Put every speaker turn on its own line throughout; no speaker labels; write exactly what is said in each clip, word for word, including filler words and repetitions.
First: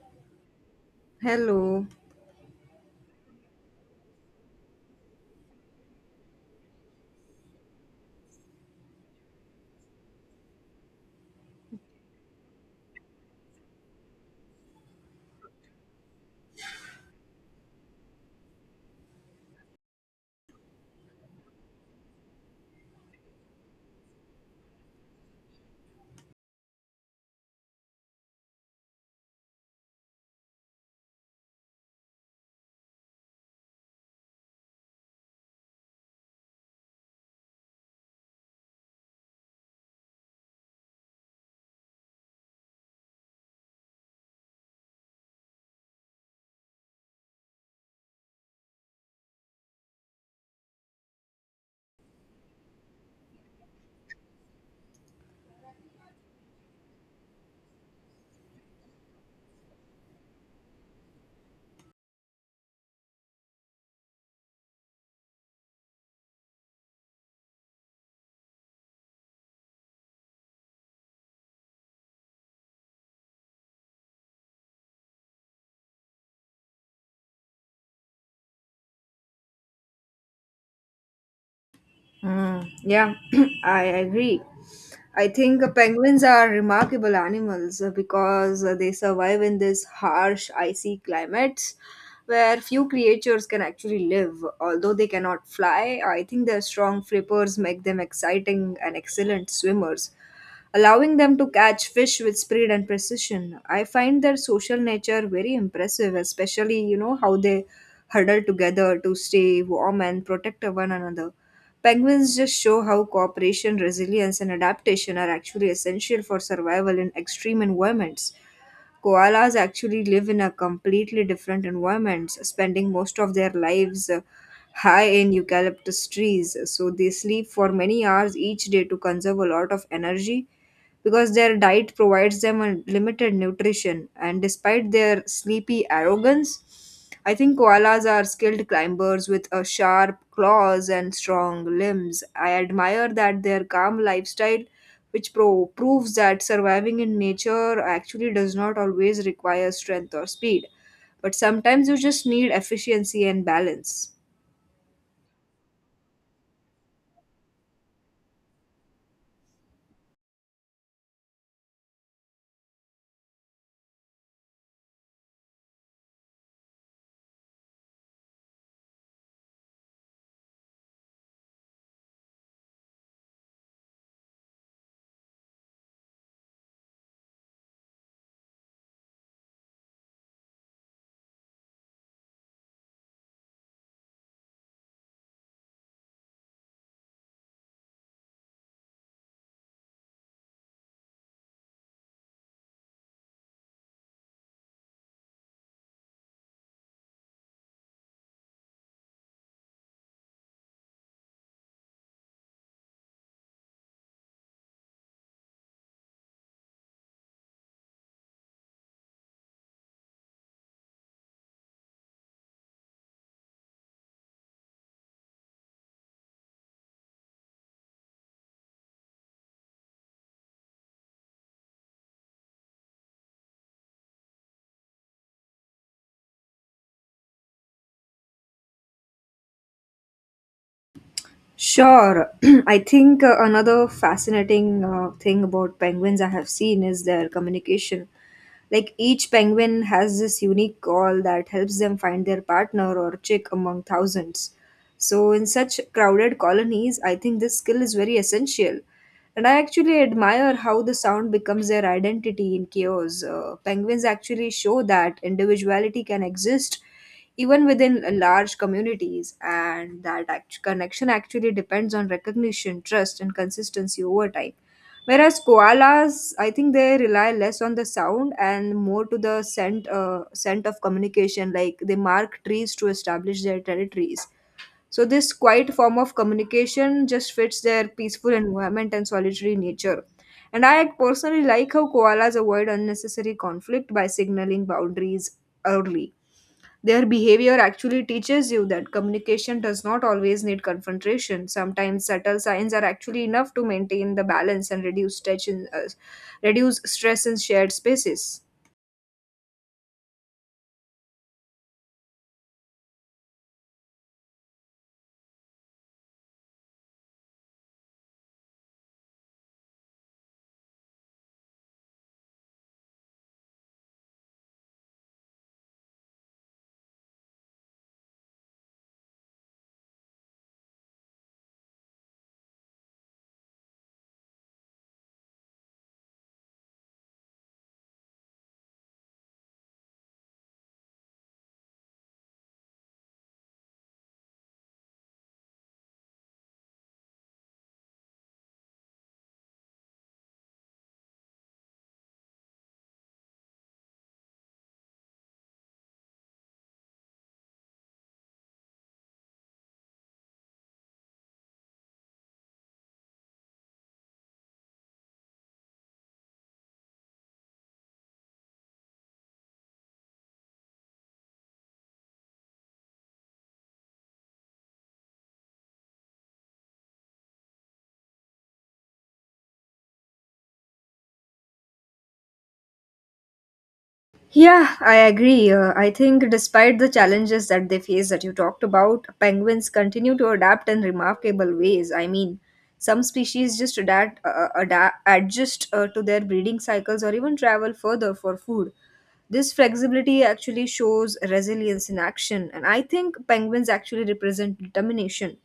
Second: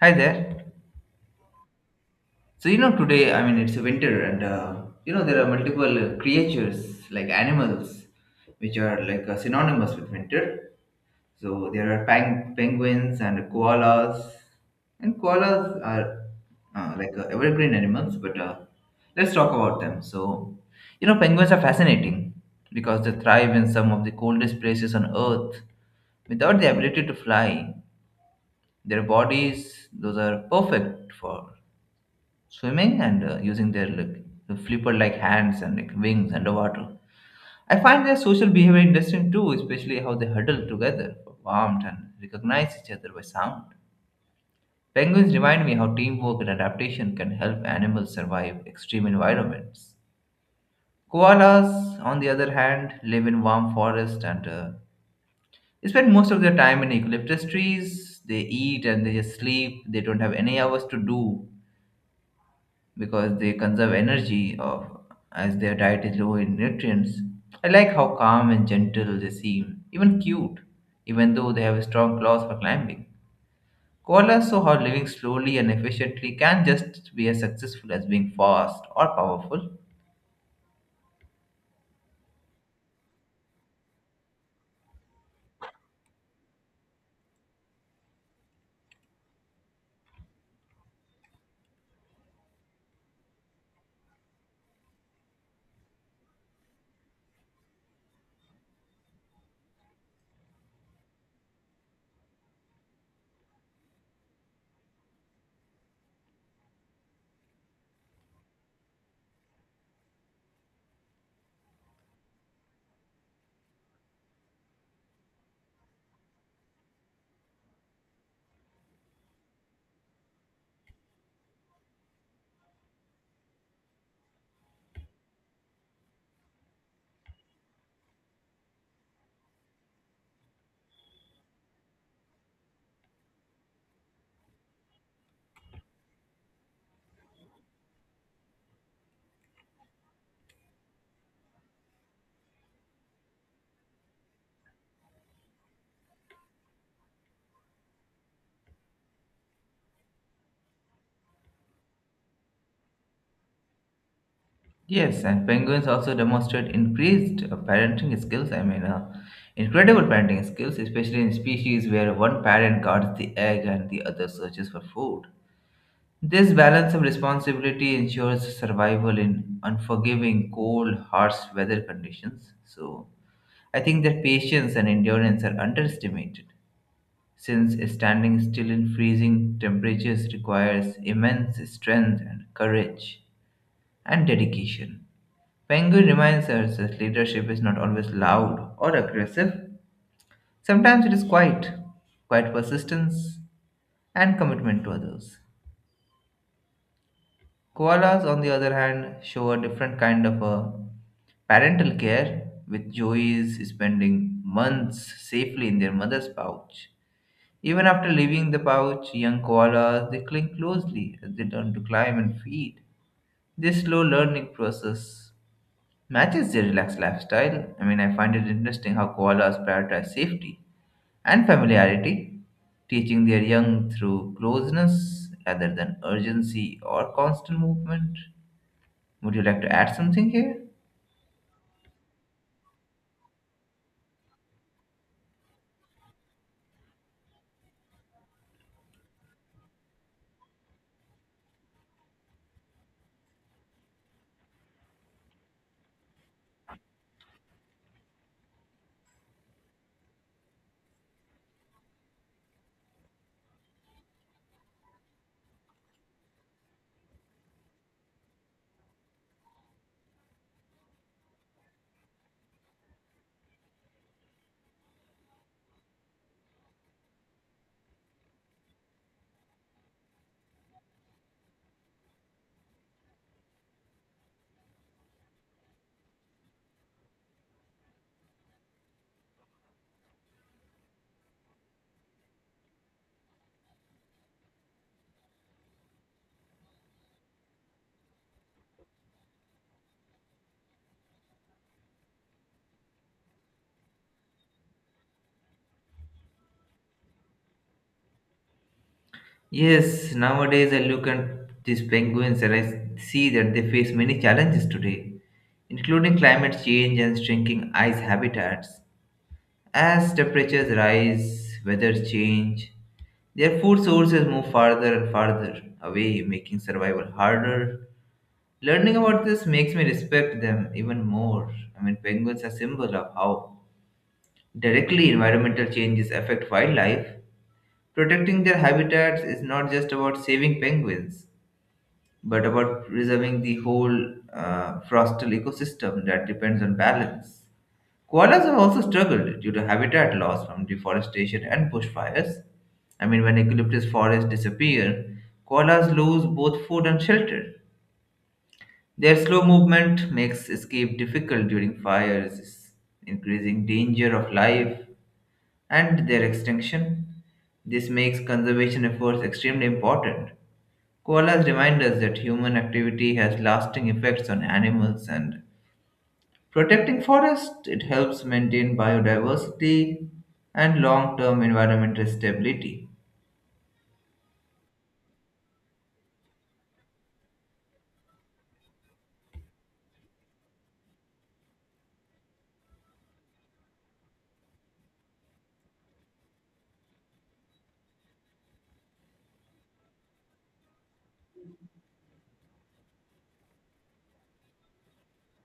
Hi there.
Hello.
So you know today, I mean it's winter, and uh, you know there are multiple uh, creatures like animals, which are like uh, synonymous with winter. So there are peng- penguins and koalas, and koalas are uh, like uh, evergreen animals. But uh, Let's talk about them. So you know penguins are fascinating because they thrive in some of the coldest places on Earth without the ability to fly. Their bodies, those are perfect for swimming and uh, using their like flipper like hands and like wings underwater. I find their social behavior interesting too, especially how they huddle together for warmth and recognize each other by sound. Penguins remind me how teamwork and adaptation can help animals survive extreme environments. Koalas, on the other hand, live in warm forests and uh, they spend most of their time in eucalyptus trees. They eat and they just sleep. They don't have any hours to do because they conserve energy of, as their diet is low in nutrients. I like how calm and gentle they seem, even cute, even though they have strong claws for climbing. Koalas show how living slowly and efficiently can just be as successful as being fast or powerful.
Mm, yeah, I agree. I think penguins are remarkable animals uh, because uh, they survive in this harsh, icy climates where few creatures can actually live. Although they cannot fly, I think their strong flippers make them exciting and excellent swimmers, allowing them to catch fish with speed and precision. I find their social nature very impressive, especially, you know, how they huddle together to stay warm and protect one another. Penguins just show how cooperation, resilience, and adaptation are actually essential for survival in extreme environments. Koalas actually live in a completely different environment, spending most of their lives uh, high in eucalyptus trees. So they sleep for many hours each day to conserve a lot of energy because their diet provides them a limited nutrition. And despite their sleepy arrogance, I think koalas are skilled climbers with a sharp claws and strong limbs. I admire that their calm lifestyle which pro- proves that surviving in nature actually does not always require strength or speed, but sometimes you just need efficiency and balance.
Yes, and penguins also demonstrate increased uh, parenting skills. I mean, uh, incredible parenting skills, especially in species where one parent guards the egg and the other searches for food. This balance of responsibility ensures survival in unforgiving, cold, harsh weather conditions. So, I think that patience and endurance are underestimated, since standing still in freezing temperatures requires immense strength and courage and dedication. Penguin reminds us that leadership is not always loud or aggressive. Sometimes it is quiet, quiet persistence, and commitment to others. Koalas, on the other hand, show a different kind of a parental care, with joeys spending months safely in their mother's pouch. Even after leaving the pouch, young koalas they cling closely as they learn to climb and feed. This slow learning process matches their relaxed lifestyle. I mean, I find it interesting how koalas prioritize safety and familiarity, teaching their young through closeness rather than urgency or constant movement. Would you like to add something here?
Sure, I think uh, another fascinating uh, thing about penguins I have seen is their communication. Like each penguin has this unique call that helps them find their partner or chick among thousands. So, in such crowded colonies, I think this skill is very essential. And I actually admire how the sound becomes their identity in chaos. Uh, penguins actually show that individuality can exist even within uh, large communities, and that act- connection actually depends on recognition, trust, and consistency over time. Whereas koalas, I think they rely less on the sound and more to the scent, uh, scent of communication. Like they mark trees to establish their territories, so this quiet form of communication just fits their peaceful environment and solitary nature. And I personally like how koalas avoid unnecessary conflict by signaling boundaries early. Their behavior actually teaches you that communication does not always need confrontation. Sometimes subtle signs are actually enough to maintain the balance and reduce stress in, uh, reduce stress in shared spaces.
Yes, nowadays I look at these penguins and I see that they face many challenges today, including climate change and shrinking ice habitats. As temperatures rise, weather change, their food sources move farther and farther away, making survival harder. Learning about this makes me respect them even more. I mean, penguins are symbol of how directly environmental changes affect wildlife. Protecting their habitats is not just about saving penguins, but about preserving the whole uh, forestal ecosystem that depends on balance. Koalas have also struggled due to habitat loss from deforestation and bushfires. I mean, when eucalyptus forests disappear, koalas lose both food and shelter. Their slow movement makes escape difficult during fires, increasing danger of life and their extinction. This makes conservation efforts extremely important. Koalas remind us that human activity has lasting effects on animals and protecting forests, it helps maintain biodiversity and long-term environmental stability.
Yeah, I agree. Uh, I think despite the challenges that they face that you talked about, penguins continue to adapt in remarkable ways. I mean, some species just adapt, uh, adapt adjust uh, to their breeding cycles or even travel further for food. This flexibility actually shows resilience in action, and I think penguins actually represent determination,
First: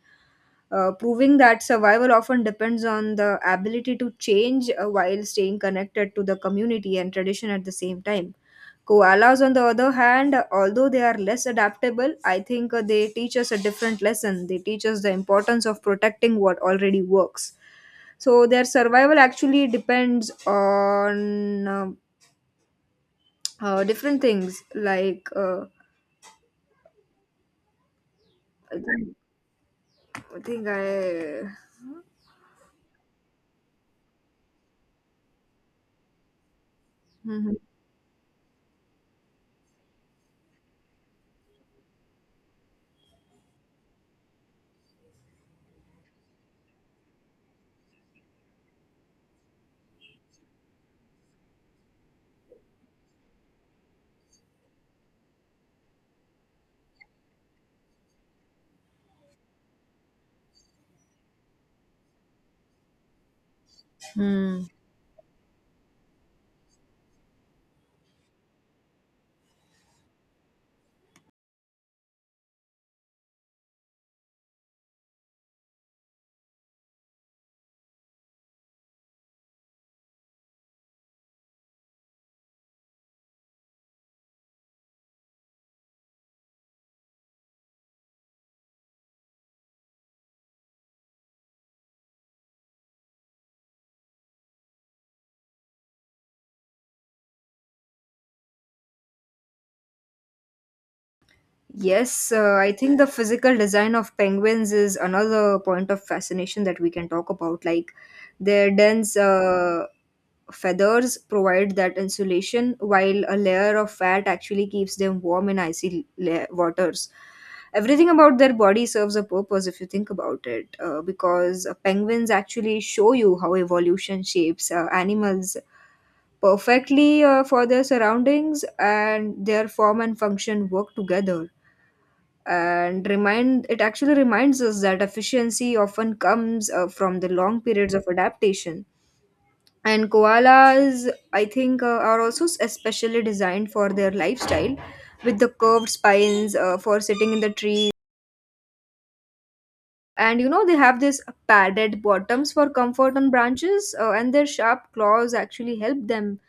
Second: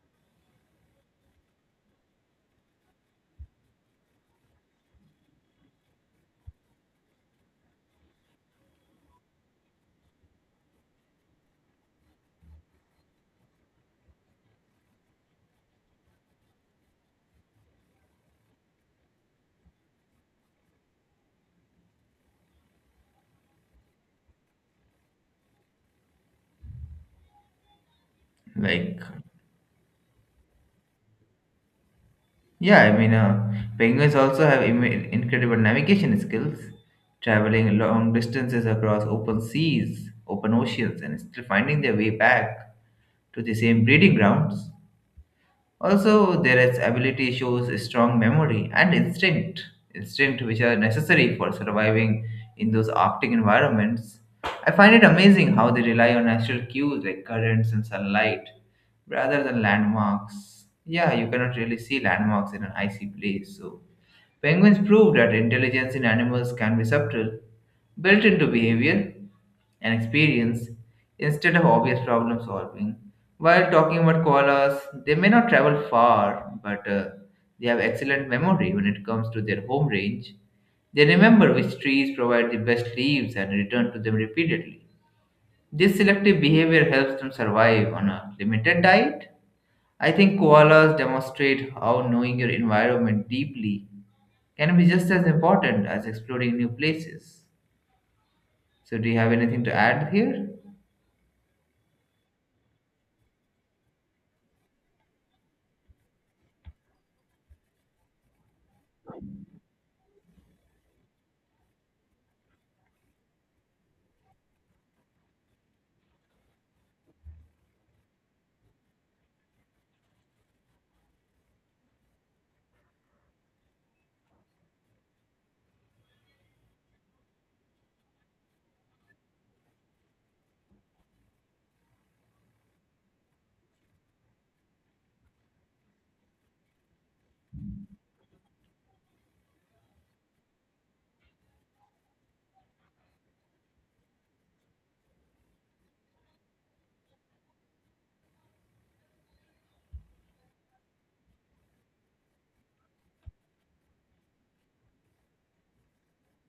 uh, proving that survival often depends on the ability to change uh, while staying connected to the community and tradition at the same time. Koalas, on the other hand, although they are less adaptable, I think uh, they teach us a different lesson. They teach us the importance of protecting what already works. So their survival actually depends on um, uh, different things. Like uh,
Like,
I think I.
yeah, I mean, uh, penguins also have Im- incredible navigation skills,
Mhm. Hmm.
traveling long distances across open seas, open oceans, and still finding their way back to the same breeding grounds. Also, their ability shows strong memory and instinct, instinct which are necessary for surviving in those Arctic environments. I find it amazing how they rely on natural cues like currents and sunlight rather than landmarks. Yeah, you cannot really see landmarks in an icy place. So,
hmm.
penguins prove that intelligence in animals can be subtle, built into behavior and experience instead of obvious problem solving. While talking about koalas, they may not travel far, but uh, they have excellent memory when it comes to their home range. They remember which trees provide the best leaves and return to them repeatedly. This selective behavior helps them survive on a limited diet. I think koalas demonstrate how knowing your environment deeply can be just as important as exploring new places. So, do you have anything to add here?
Yes, uh, I think the physical design of penguins is another point of fascination that we can talk about. Like their dense uh, feathers provide that insulation, while a layer of fat actually keeps them warm in icy la- waters. Everything about their body serves a purpose if you think about it, uh, because uh, penguins actually show you how evolution shapes uh, animals perfectly uh, for their surroundings, and their form and function work together and remind it actually reminds us that efficiency often comes uh, from the long periods of adaptation. And koalas, I think uh, are also s- especially designed for their lifestyle, with the curved spines uh, for sitting in the tree. And you know, they have these padded bottoms for comfort on branches, uh, and their sharp claws actually help them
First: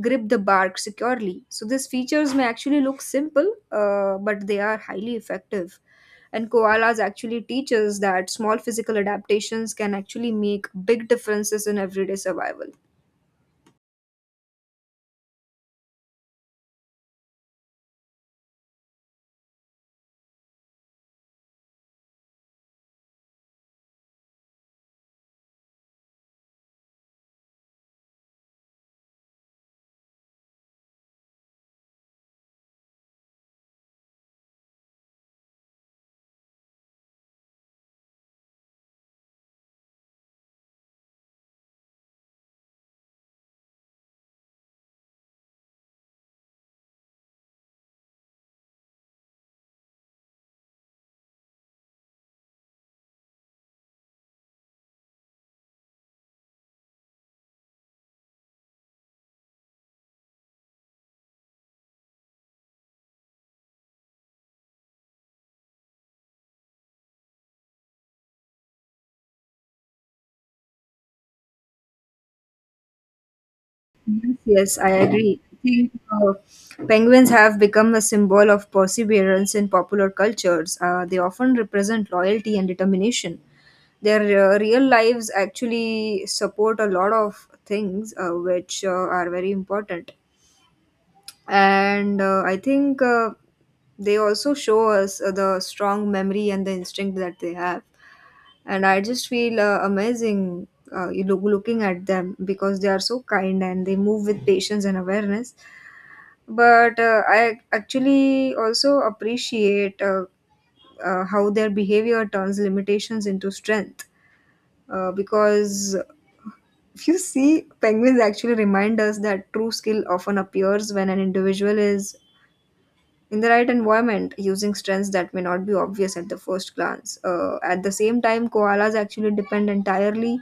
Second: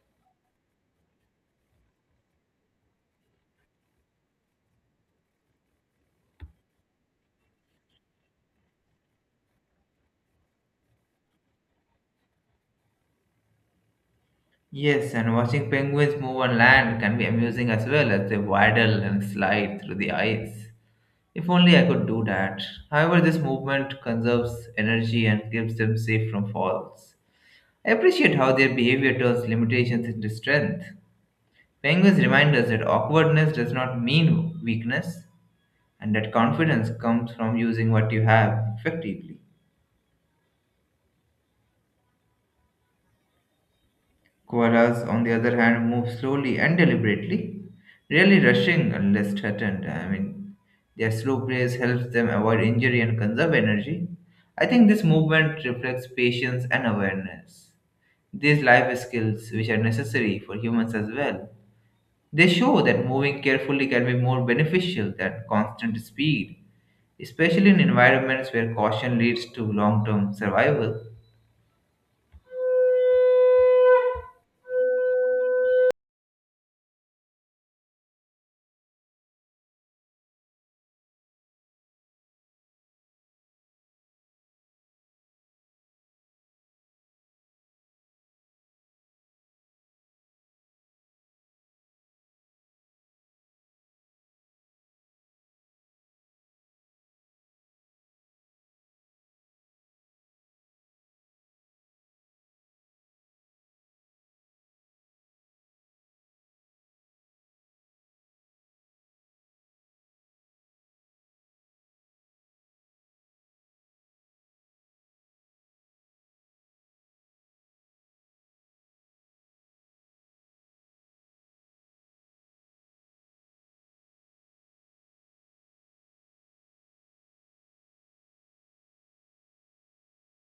grip the bark securely. So these features may actually look simple, uh, but they are highly effective, and koalas actually teach us that small physical adaptations can actually make big differences in everyday survival.
Yes, and watching penguins move on land can be amusing as well as they waddle and slide through the ice. If only I could do that. However, this movement conserves energy and keeps them safe from falls. I appreciate how their behavior turns limitations into strength. Penguins remind us that awkwardness does not mean weakness and that confidence comes from using what you have effectively. Koalas, on the other hand, move slowly and deliberately, rarely rushing unless threatened. I mean, their slow pace helps them avoid injury and conserve energy. I think this movement reflects patience and awareness. These life skills, which are necessary for humans as well, they show that moving carefully can be more beneficial than constant speed, especially in environments where caution leads to long term survival.
Yes, yes, I agree. I think uh, penguins have become a symbol of perseverance in popular cultures. Uh, they often represent loyalty and determination. Their uh, real lives actually support a lot of things uh, which uh, are very important. And uh, i think uh, they also show us uh, the strong memory and the instinct that they have. And I just feel uh, amazing uh, you look, looking at them, because they are so kind and they move with patience and awareness. But uh, I actually also appreciate uh, uh, how their behavior turns limitations into strength, uh, because if you see, penguins actually remind us that true skill often appears when an individual is in the right environment using strengths that may not be obvious at the first glance. Uh, at the same time, koalas actually depend entirely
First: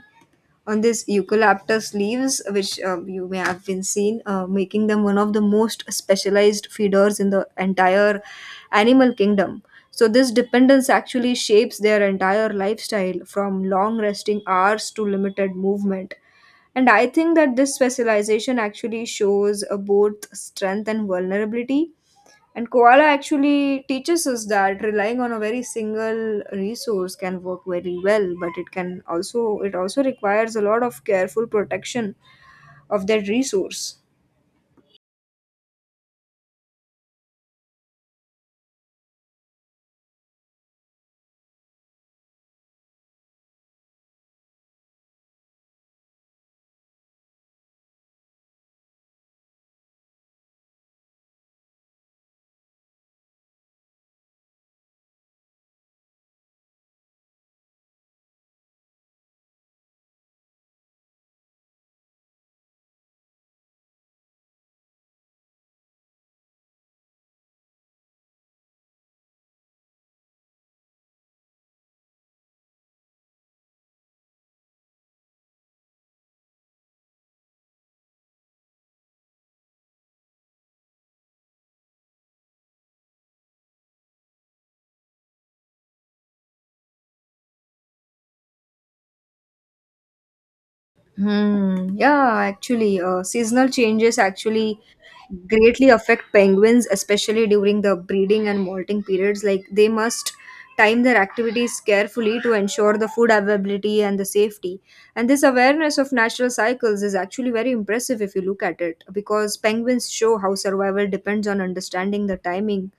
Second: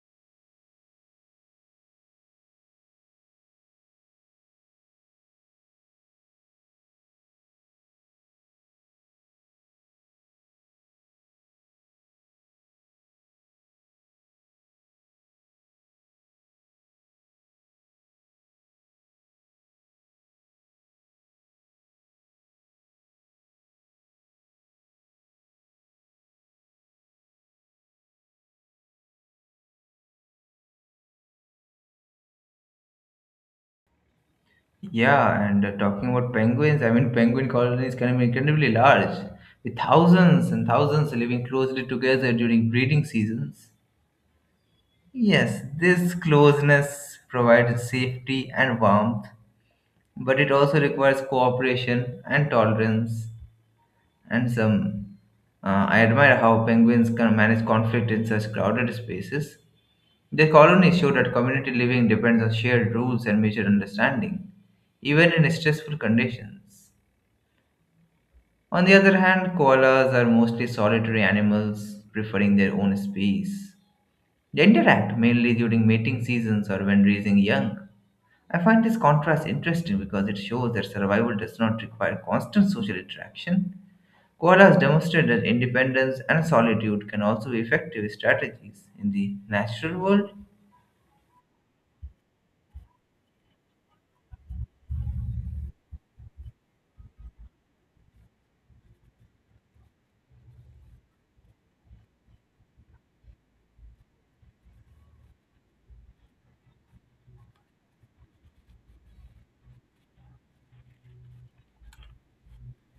on these eucalyptus leaves, which uh, you may have been seen, uh, making them one of the most specialized feeders in the entire animal kingdom. So, this dependence actually shapes their entire lifestyle, from long resting hours to limited movement. And I think that this specialization actually shows uh, both strength and vulnerability. And koala actually teaches us that relying on a very single resource can work very well, but it can also it also requires a lot of careful protection of that resource.
Yeah, and uh, talking about penguins, I mean, penguin colonies can be incredibly large, with thousands and thousands living closely together during breeding seasons. Yes, this closeness provides safety and warmth, but it also requires cooperation and tolerance. And some, uh, I admire how penguins can manage conflict in such crowded spaces. Their colonies show that community living depends on shared rules and mutual understanding, even in stressful conditions. On the other hand, koalas are mostly solitary animals, preferring their own space. They interact mainly during mating seasons or when raising young. I find this contrast interesting because it shows that survival does not require constant social interaction. Koalas demonstrate that independence and solitude can also be effective strategies in the natural world.
Hmm. Yeah, actually, uh, seasonal changes actually greatly affect penguins, especially during the breeding and molting periods. Like they must time their activities carefully to ensure the food availability and the safety. And this awareness of natural cycles is actually very impressive if you look at it, because penguins show how survival depends on understanding the timing,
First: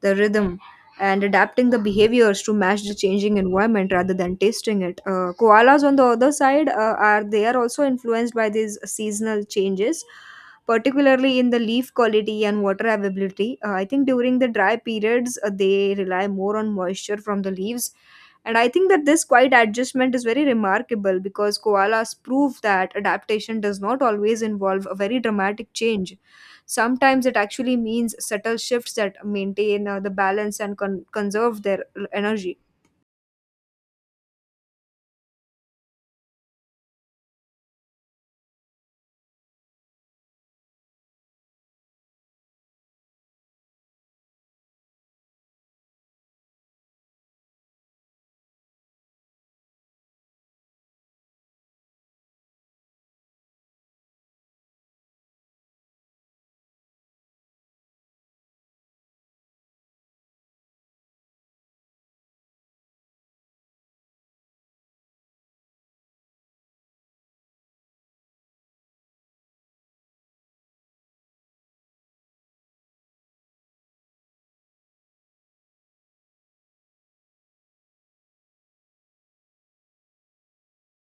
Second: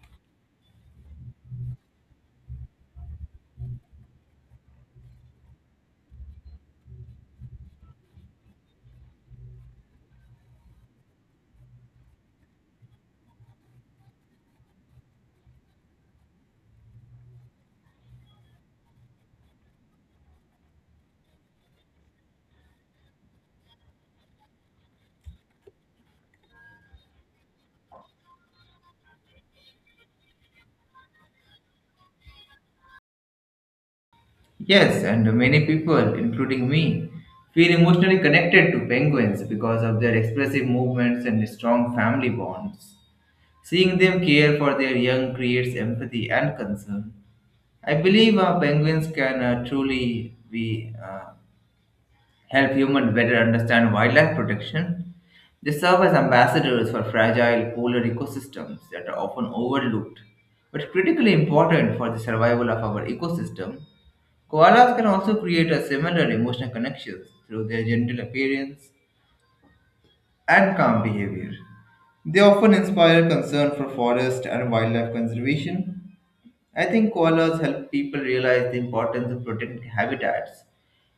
the rhythm. And adapting the behaviors to match the changing environment rather than tasting it. Uh, koalas, on the other side, uh, are they are also influenced by these seasonal changes, particularly in the leaf quality and water availability. Uh, I think during the dry periods, uh, they rely more on moisture from the leaves. And I think that this quiet adjustment is very remarkable, because koalas prove that adaptation does not always involve a very dramatic change. Sometimes it actually means subtle shifts that maintain uh, the balance and con- conserve their energy.
Yes, and many people, including me, feel emotionally connected to penguins because of their expressive movements and strong family bonds. Seeing them care for their young creates empathy and concern. I believe uh, penguins can uh, truly be uh, help humans better understand wildlife protection. They serve as ambassadors for fragile polar ecosystems that are often overlooked, but critically important for the survival of our ecosystem. Koalas can also create a similar emotional connections through their gentle appearance and calm behavior. They often inspire concern for forest and wildlife conservation. I think koalas help people realize the importance of protecting habitats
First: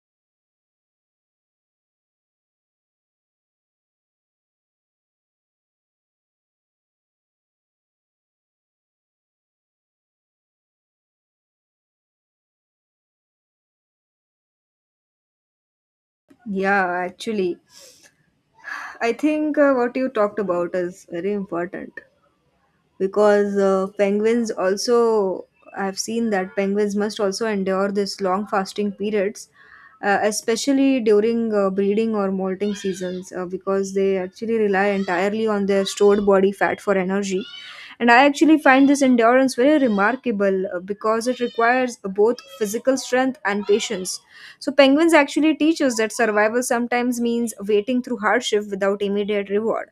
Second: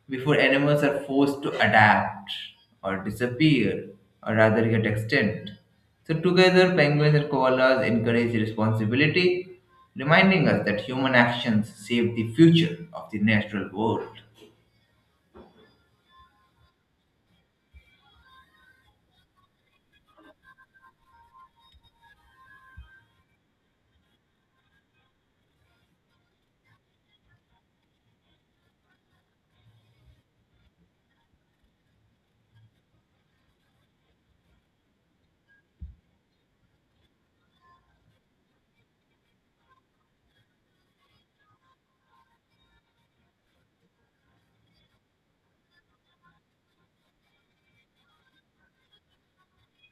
before animals are forced to adapt or disappear or rather get extinct. So, together, penguins and koalas encourage responsibility, reminding us that human actions save the future of the natural world.
Yeah, actually, I think uh, what you talked about is very important, because uh, penguins also I've seen that penguins must also endure this long fasting periods, uh, especially during uh, breeding or molting seasons, uh, because they actually rely entirely on their stored body fat for energy. And I actually find this endurance very remarkable, uh, because it requires uh, both physical strength and patience. So penguins actually teach us that survival sometimes means waiting through hardship without immediate reward,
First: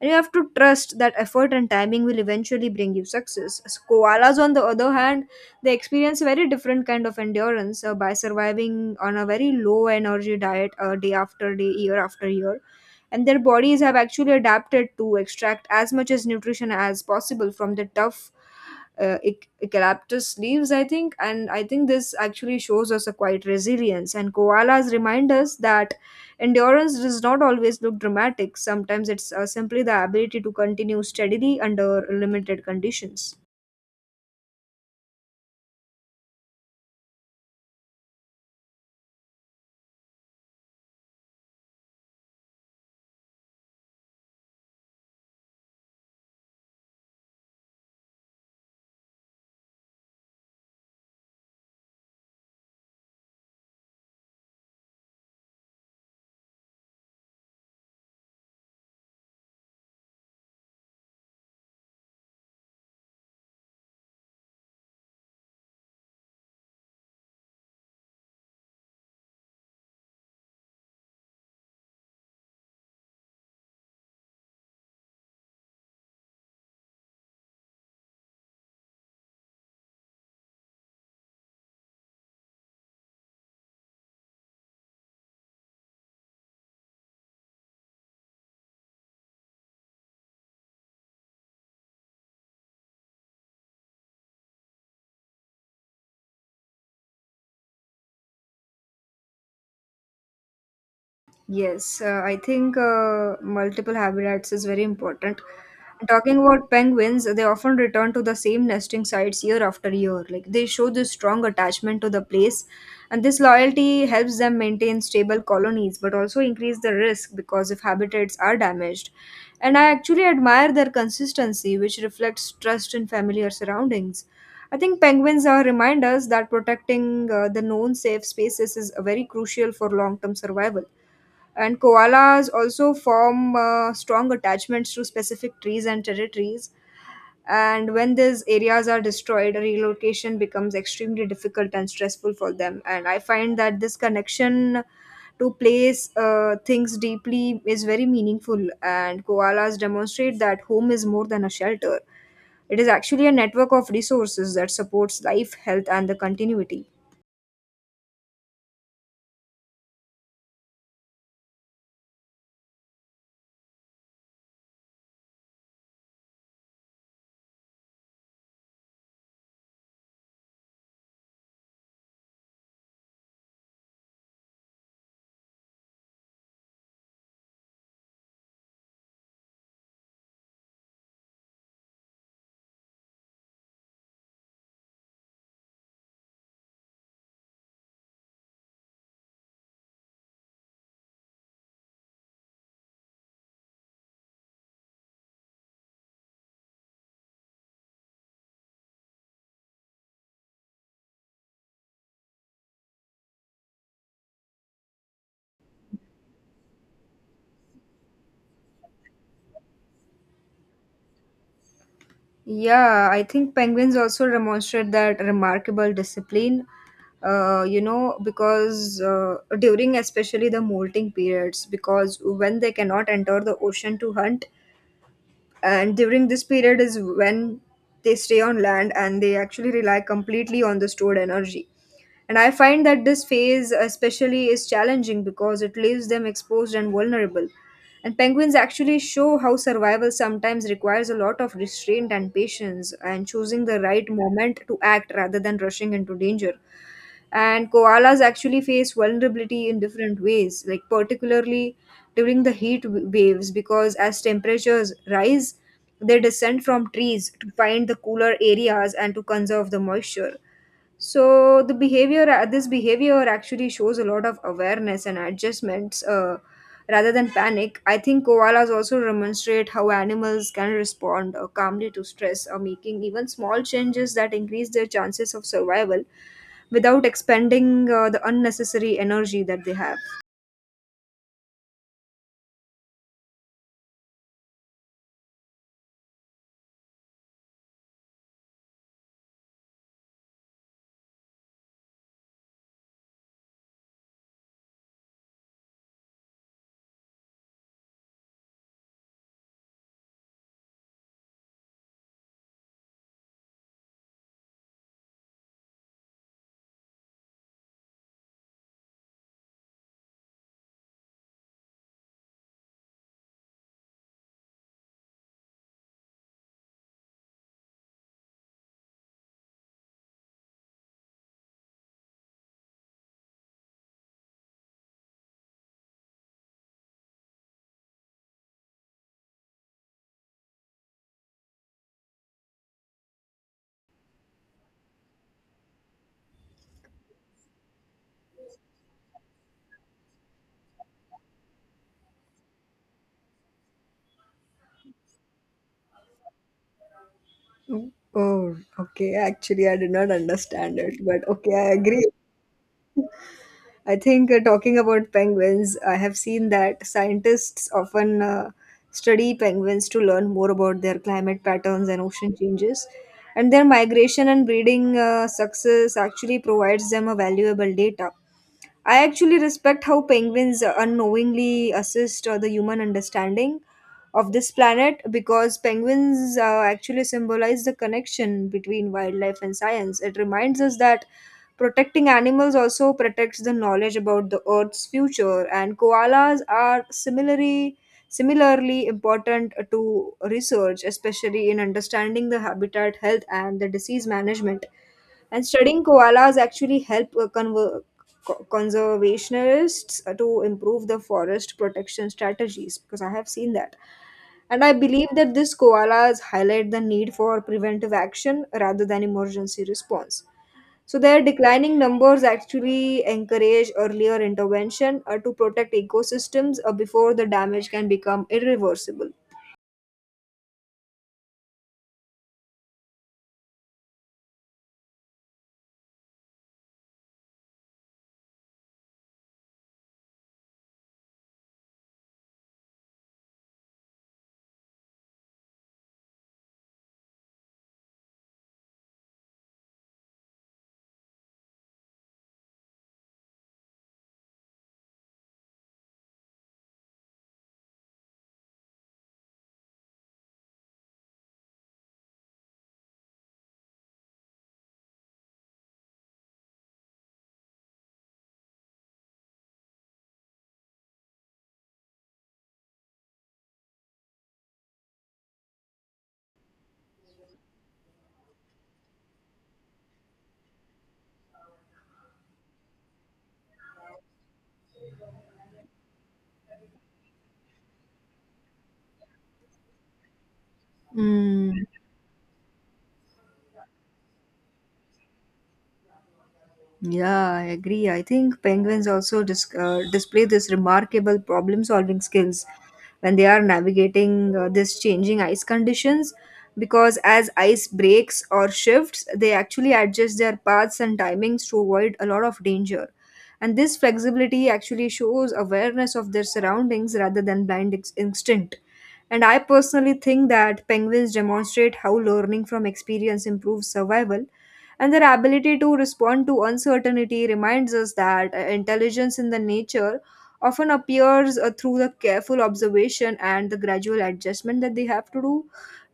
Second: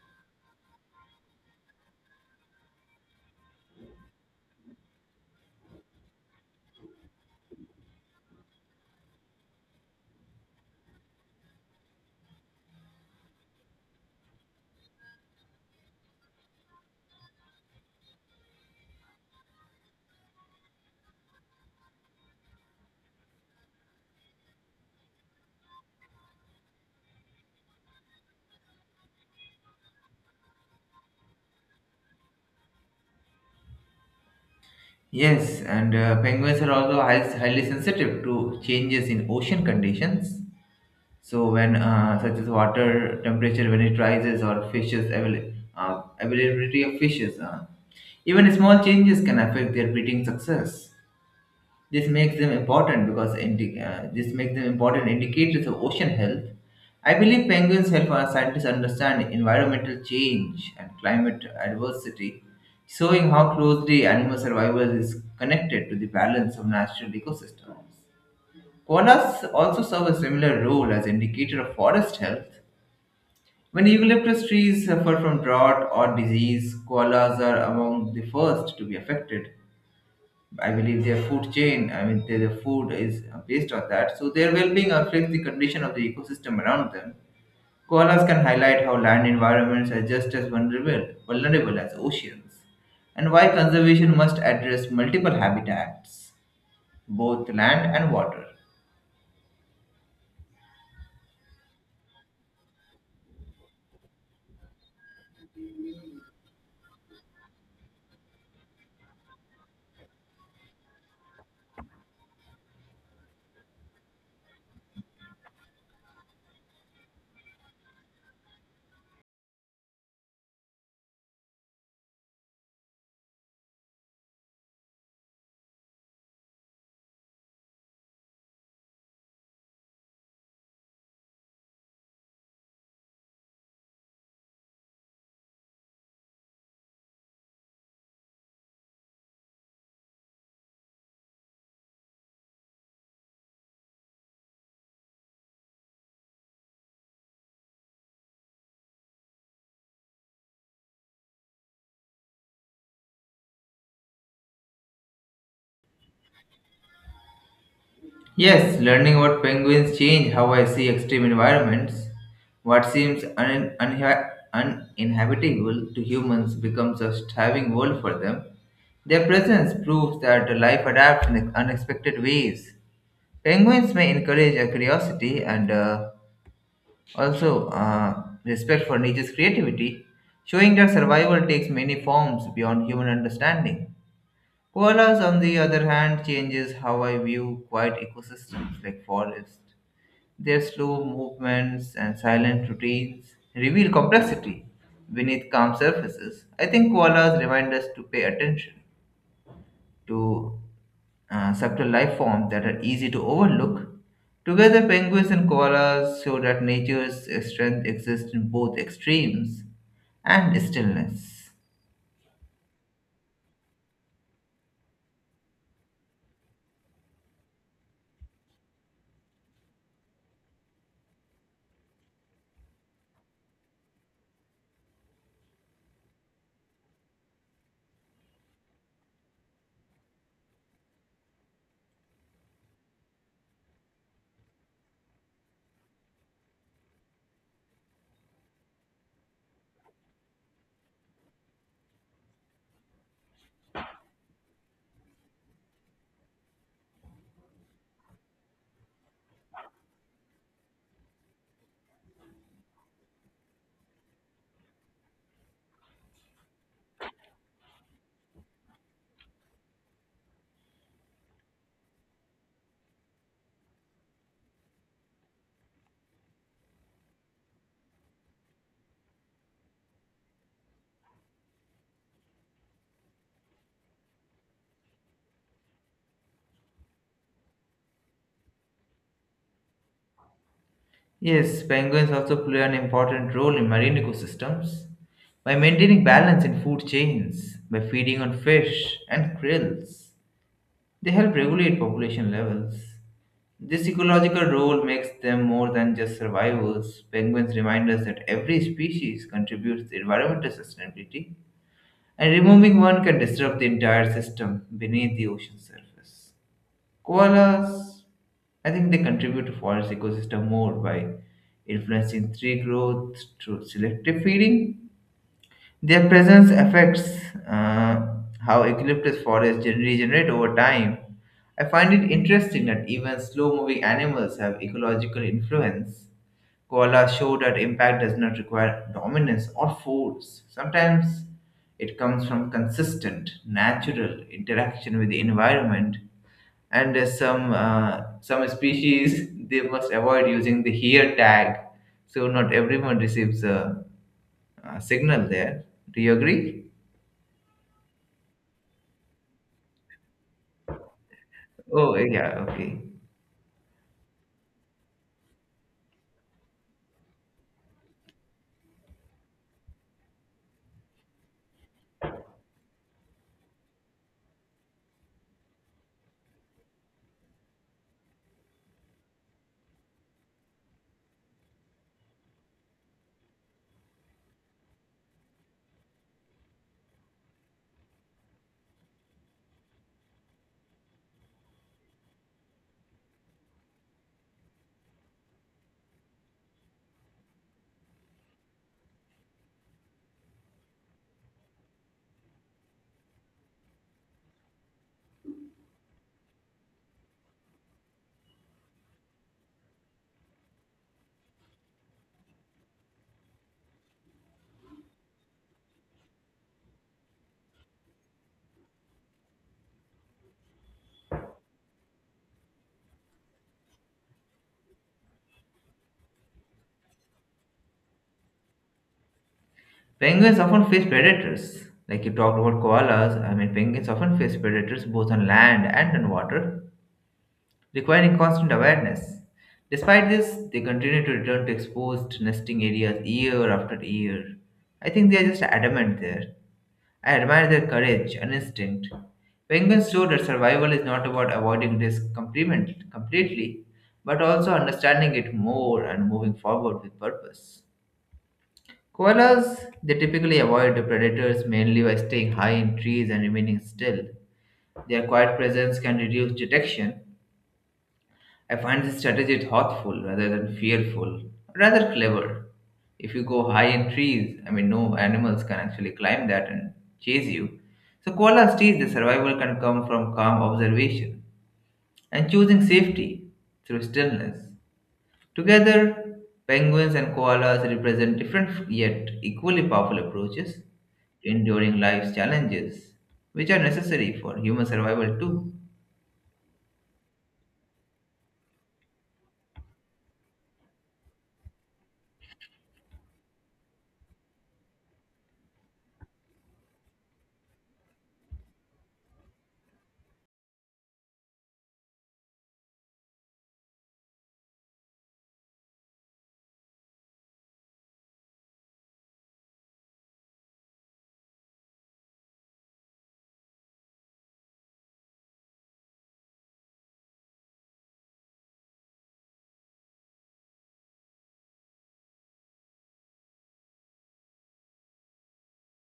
and you have to trust that effort and timing will eventually bring you success. As koalas, on the other hand, they experience a very different kind of endurance uh, by surviving on a very low energy diet, uh, day after day, year after year. And their bodies have actually adapted to extract as much as nutrition as possible from the tough uh, ec- eucalyptus leaves, I think. And I think this actually shows us a quiet resilience. And koalas remind us that endurance does not always look dramatic. Sometimes it's uh, simply the ability to continue steadily under limited conditions.
Yes, and uh, penguins are also high, highly sensitive to changes in ocean conditions. So when uh, such as water temperature when it rises or fishes avail- uh, availability of fishes, uh, even small changes can affect their breeding success. This makes them important because indi- uh, this makes them important indicators of ocean health. I believe penguins help our scientists understand environmental change and climate adversity, showing how closely animal survival is connected to the balance of natural ecosystems. Koalas also serve a similar role as indicator of forest health. When eucalyptus trees suffer from drought or disease, koalas are among the first to be affected. I believe their food chain, I mean their, their food is based on that. So their well-being affects the condition of the ecosystem around them. Koalas can highlight how land environments are just as vulnerable, vulnerable as oceans, and why conservation must address multiple habitats, both land and water.
Yes, uh, I think uh, multiple habitats is very important. Talking about penguins, they often return to the same nesting sites year after year. Like they show this strong attachment to the place, and this loyalty helps them maintain stable colonies, but also increase the risk because if habitats are damaged. And I actually admire their consistency, which reflects trust in familiar surroundings. I think penguins are reminders that protecting uh, the known safe spaces is uh, very crucial for long-term survival. And koalas also form uh, strong attachments to specific trees and territories. And when these areas are destroyed, relocation becomes extremely difficult and stressful for them. And I find that this connection to place uh, things deeply is very meaningful. And koalas demonstrate that home is more than a shelter, it is actually a network of resources that supports life, health, and the continuity.
Yes, learning about penguins change how I see extreme environments. What seems un- unha- uninhabitable to humans becomes a thriving world for them. Their presence proves that life adapts in unexpected ways. Penguins may encourage a curiosity and uh, also uh, respect for nature's creativity, showing that survival takes many forms beyond human understanding. Koalas, on the other hand, changes how I view quiet ecosystems like forests. Their slow movements and silent routines reveal complexity beneath calm surfaces. I think koalas remind us to pay attention to uh, subtle life forms that are easy to overlook. Together, penguins and koalas show that nature's strength exists in both extremes and stillness.
Yeah, I think penguins also demonstrate that remarkable discipline, uh, you know, because uh, during especially the molting periods, because when they cannot enter the ocean to hunt, and during this period is when they stay on land and they actually rely completely on the stored energy. And I find that this phase especially is challenging because it leaves them exposed and vulnerable. And penguins actually show how survival sometimes requires a lot of restraint and patience, and choosing the right moment to act rather than rushing into danger. And koalas actually face vulnerability in different ways, like particularly during the heat w- waves, because as temperatures rise, they descend from trees to find the cooler areas and to conserve the moisture. So the behavior, uh, this behavior actually shows a lot of awareness and adjustments, uh, rather than panic. I think koalas also demonstrate how animals can respond uh, calmly to stress, or making even small changes that increase their chances of survival without expending uh, the unnecessary energy that they have.
Yes, penguins also play an important role in marine ecosystems by maintaining balance in food chains, by feeding on fish and krills. They help regulate population levels. This ecological role makes them more than just survivors. Penguins remind us that every species contributes to environmental sustainability, and removing one can disrupt the entire system beneath the ocean surface. Koalas, I think they contribute to forest ecosystem more by influencing tree growth through selective feeding. Their presence affects uh, how eucalyptus forests gen- regenerate over time. I find it interesting that even slow moving animals have ecological influence. Koalas show that impact does not require dominance or force. Sometimes it comes from consistent, natural interaction with the environment. And uh, some uh, some species they must avoid using the here tag, so not everyone receives a, a signal there. Do you agree?
Oh, okay. Actually, I did not understand it, but okay, I
Oh, eh,
agree.
yeah, okay.
I think uh, talking about penguins, I have seen that scientists often uh, study penguins to learn more about their climate patterns and ocean changes. And their migration and breeding uh, success actually provides them a valuable data. I actually respect how penguins unknowingly assist uh, the human understanding of this planet because penguins uh, actually symbolize the connection between wildlife and science. It reminds us that protecting animals also protects the knowledge about the earth's future, and koalas are similarly similarly important to research, especially in understanding the habitat health and the disease management, and studying koalas actually help uh, conver- co- conservationists uh, to improve the forest protection strategies, because I have seen that. And I believe that these koalas highlight the need for preventive action rather than emergency response. So their declining numbers actually encourage earlier intervention uh, to protect ecosystems uh, before the damage can become irreversible.
Penguins often face predators. Like you talked about koalas, I mean, penguins often face predators both on land and on water, requiring constant awareness. Despite this, they continue to return to exposed nesting areas year after year. I think they are just adamant there. I admire their courage and instinct. Penguins show that survival is not about avoiding risk compliment- completely, but also understanding it more and moving forward with purpose. Koalas, they typically avoid the predators mainly by staying high in trees and remaining still. Their quiet presence can reduce detection. I find this strategy thoughtful rather than fearful, rather clever. If you go high in trees, I mean, no animals can actually climb that and chase you. So, koalas teach the survival can come from calm observation and choosing safety through stillness. Together, penguins and koalas represent different yet equally powerful approaches to
Mm.
enduring life's challenges, which are necessary for human survival too.
Yeah, I agree. I think penguins also dis- uh, display this remarkable problem solving skills when they are navigating uh, this changing ice conditions because as ice breaks or shifts, they actually adjust their paths and timings to avoid a lot of danger. And this flexibility actually shows awareness of their surroundings rather than blind ex- instinct. And I personally think that penguins demonstrate how learning from experience improves survival, and their ability to respond to uncertainty reminds us that uh, intelligence in the nature often appears uh, through the careful observation and the gradual adjustment that they have to do,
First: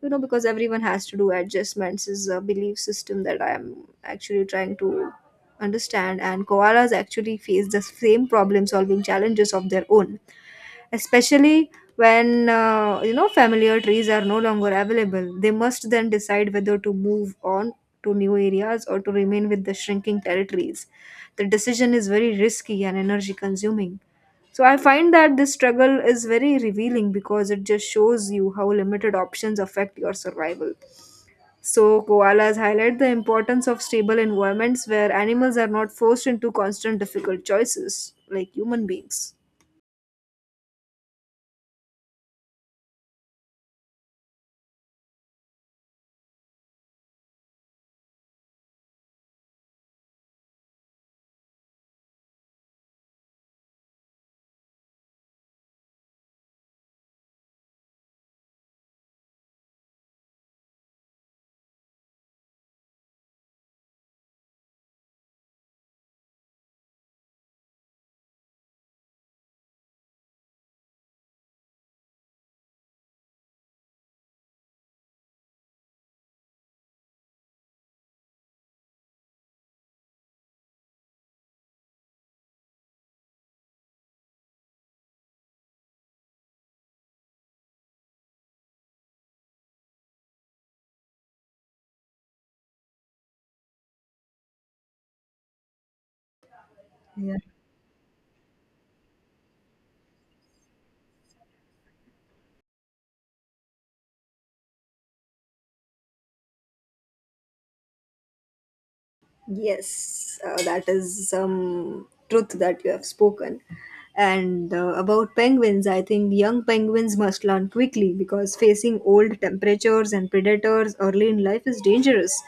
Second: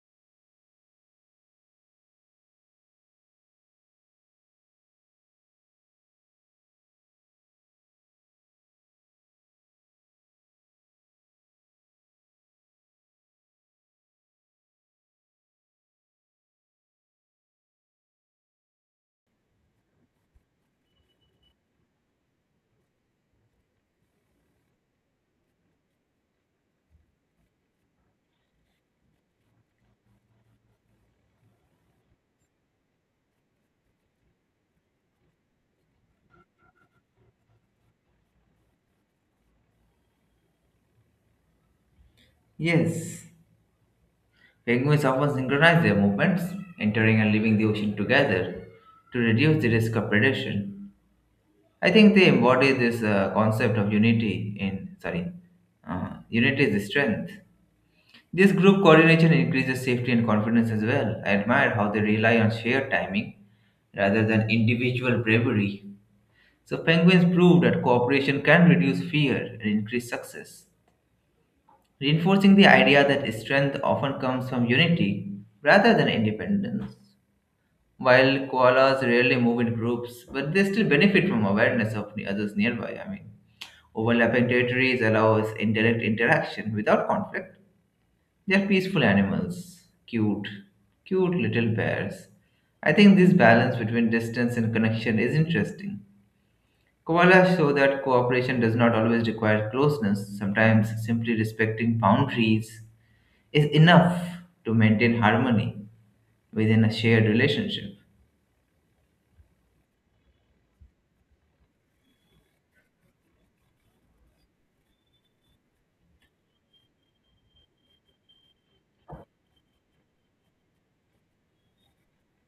you know, because everyone has to do adjustments is a belief system that I am actually trying to understand. And koalas actually face the same problem solving challenges of their own, especially when uh, you know, familiar trees are no longer available. They must then decide whether to move on to new areas or to remain with the shrinking territories. The decision is very risky and energy consuming. So I find that this struggle is very revealing because it just shows you how limited options affect your survival. So koalas highlight the importance of stable environments where animals are not forced into constant difficult choices like human beings.
Yes, penguins often synchronize their movements, entering and leaving the ocean together, to reduce the risk of predation. I think they embody this uh, concept of unity in sorry, uh, unity is the strength. This group coordination increases safety and confidence as well. I admire how they rely on shared timing rather than individual bravery. So, penguins prove that cooperation can reduce fear and increase success, reinforcing the idea that strength often comes from unity rather than independence. While koalas rarely move in groups, but they still benefit from awareness of the others nearby. I mean, overlapping territories allows indirect interaction without conflict, they're peaceful animals, cute, cute little bears. I think this balance between distance and connection is interesting. Koalas show that cooperation does not always require closeness, sometimes simply respecting boundaries is enough to maintain harmony within a shared relationship.
Yes, uh, that is some truth that you have spoken. And uh, about penguins, I think young penguins must learn quickly because facing old temperatures and predators early in life is dangerous.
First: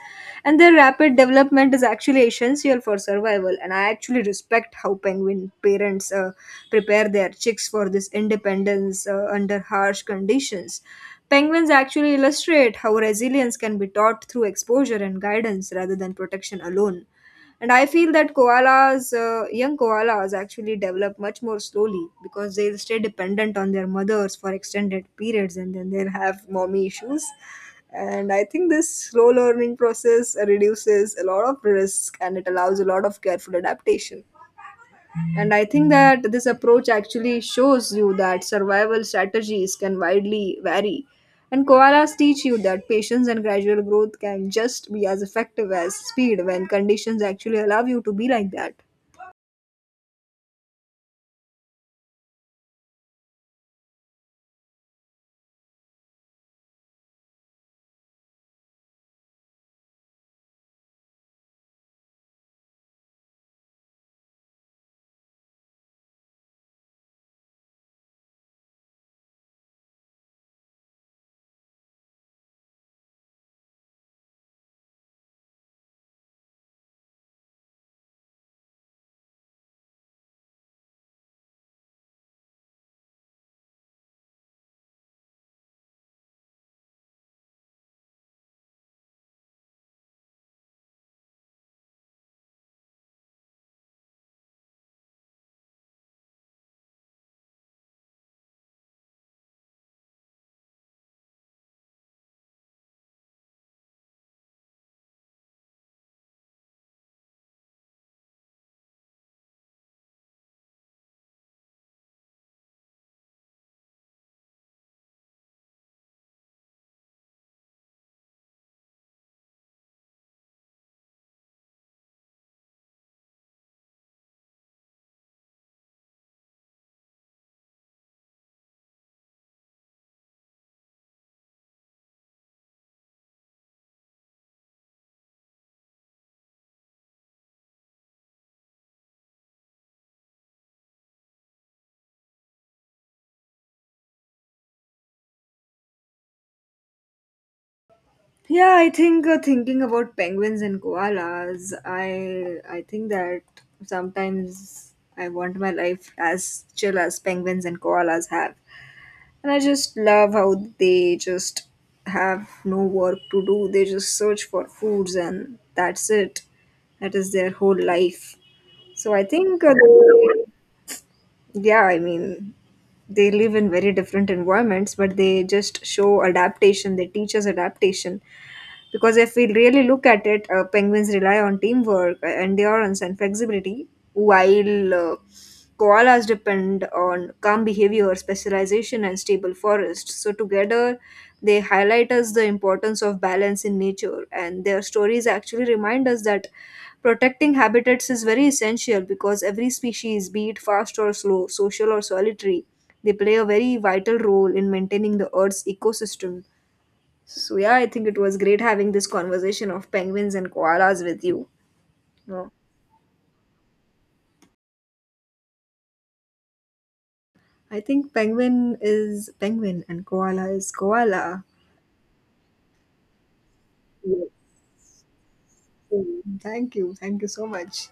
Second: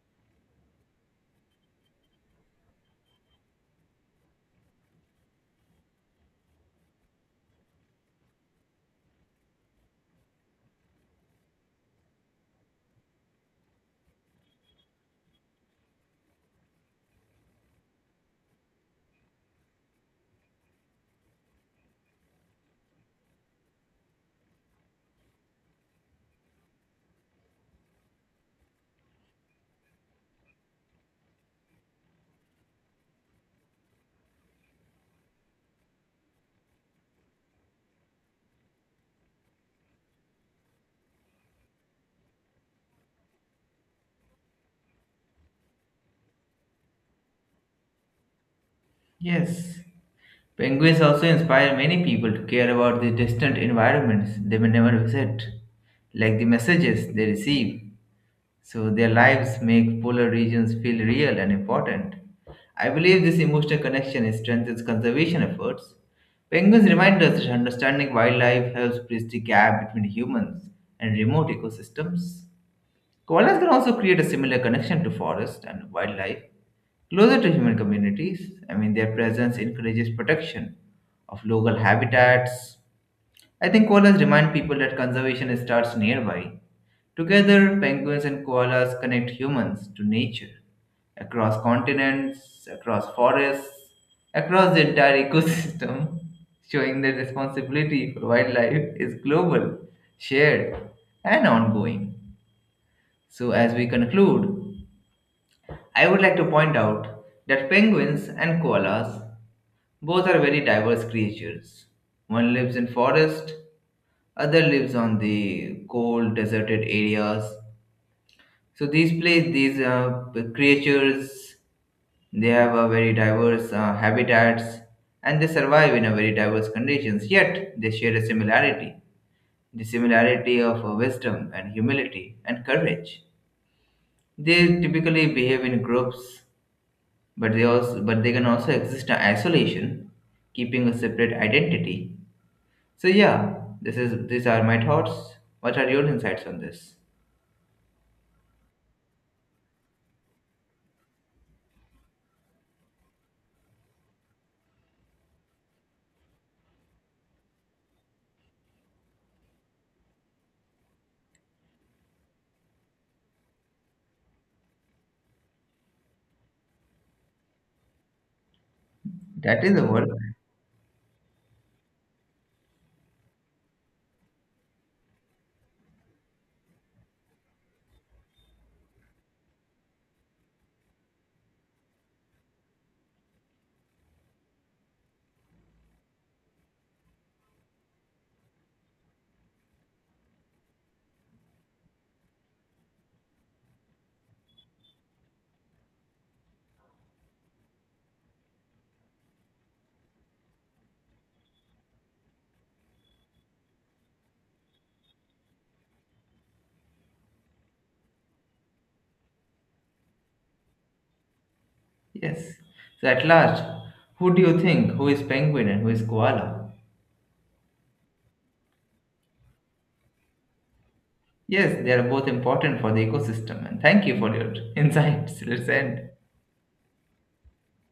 And their rapid development is actually essential for survival. And I actually respect how penguin parents uh, prepare their chicks for this independence uh, under harsh conditions. Penguins actually illustrate how resilience can be taught through exposure and guidance rather than protection alone. And I feel that koalas, uh, young koalas, actually develop much more slowly because they'll stay dependent on their mothers for extended periods, and then they'll have mommy issues. And I think this slow learning process reduces a lot of risk and it allows a lot of careful adaptation. And I think that this approach actually shows you that survival strategies can widely vary. And koalas teach you that patience and gradual growth can just be as effective as speed when conditions actually allow you to be like that.
Yes, penguins also inspire many people to care about the distant environments they may never visit, like the messages they receive. So their lives make polar regions feel real and important. I believe this emotional connection strengthens conservation efforts. Penguins remind us that understanding wildlife helps bridge the gap between humans and remote ecosystems. Koalas can also create a similar connection to forest and wildlife closer to human communities. I mean, their presence encourages protection of local habitats. I think koalas remind people that conservation starts nearby. Together, penguins and koalas connect humans to nature across continents, across forests, across the entire ecosystem, showing that responsibility for wildlife is global, shared, and ongoing. So, as we conclude, I would like to point out that penguins and koalas both are very diverse creatures. One lives in forest, other lives on the cold, deserted areas. So these place, these uh, p- creatures, they have a very diverse uh, habitats and they survive in a very diverse conditions. Yet they share a similarity, the similarity of uh, wisdom and humility and courage. They typically behave in groups, but they also but they can also exist in isolation, keeping a separate identity. So yeah, this is these are my thoughts. What are your insights on this?
Yeah, I think uh, thinking about penguins and koalas, I I think that sometimes I want my life as chill as penguins and koalas have. And I just love how they just have no work to do. They just search for foods and that's it. That is their whole life. So I think
That
uh,
is the word.
they, yeah, I mean, they live in very different environments, but they just show adaptation. They teach us adaptation because if we really look at it, uh, penguins rely on teamwork, uh, endurance, and flexibility, while uh, koalas depend on calm behavior, specialization, and stable forests. So, together, they highlight us the importance of balance in nature, and their stories actually remind us that protecting habitats is very essential because every species, be it fast or slow, social or solitary, they play a very vital role in maintaining the Earth's ecosystem. So yeah, I think it was great having this conversation of penguins and koalas with you. No,
Yes. So at last, who do you think? Who is penguin and who is koala?
I think penguin is penguin and koala is koala.
Yes, they are both important for the ecosystem. And thank you
Yes.
for your insights. Let's end.
Thank you. Thank you so much.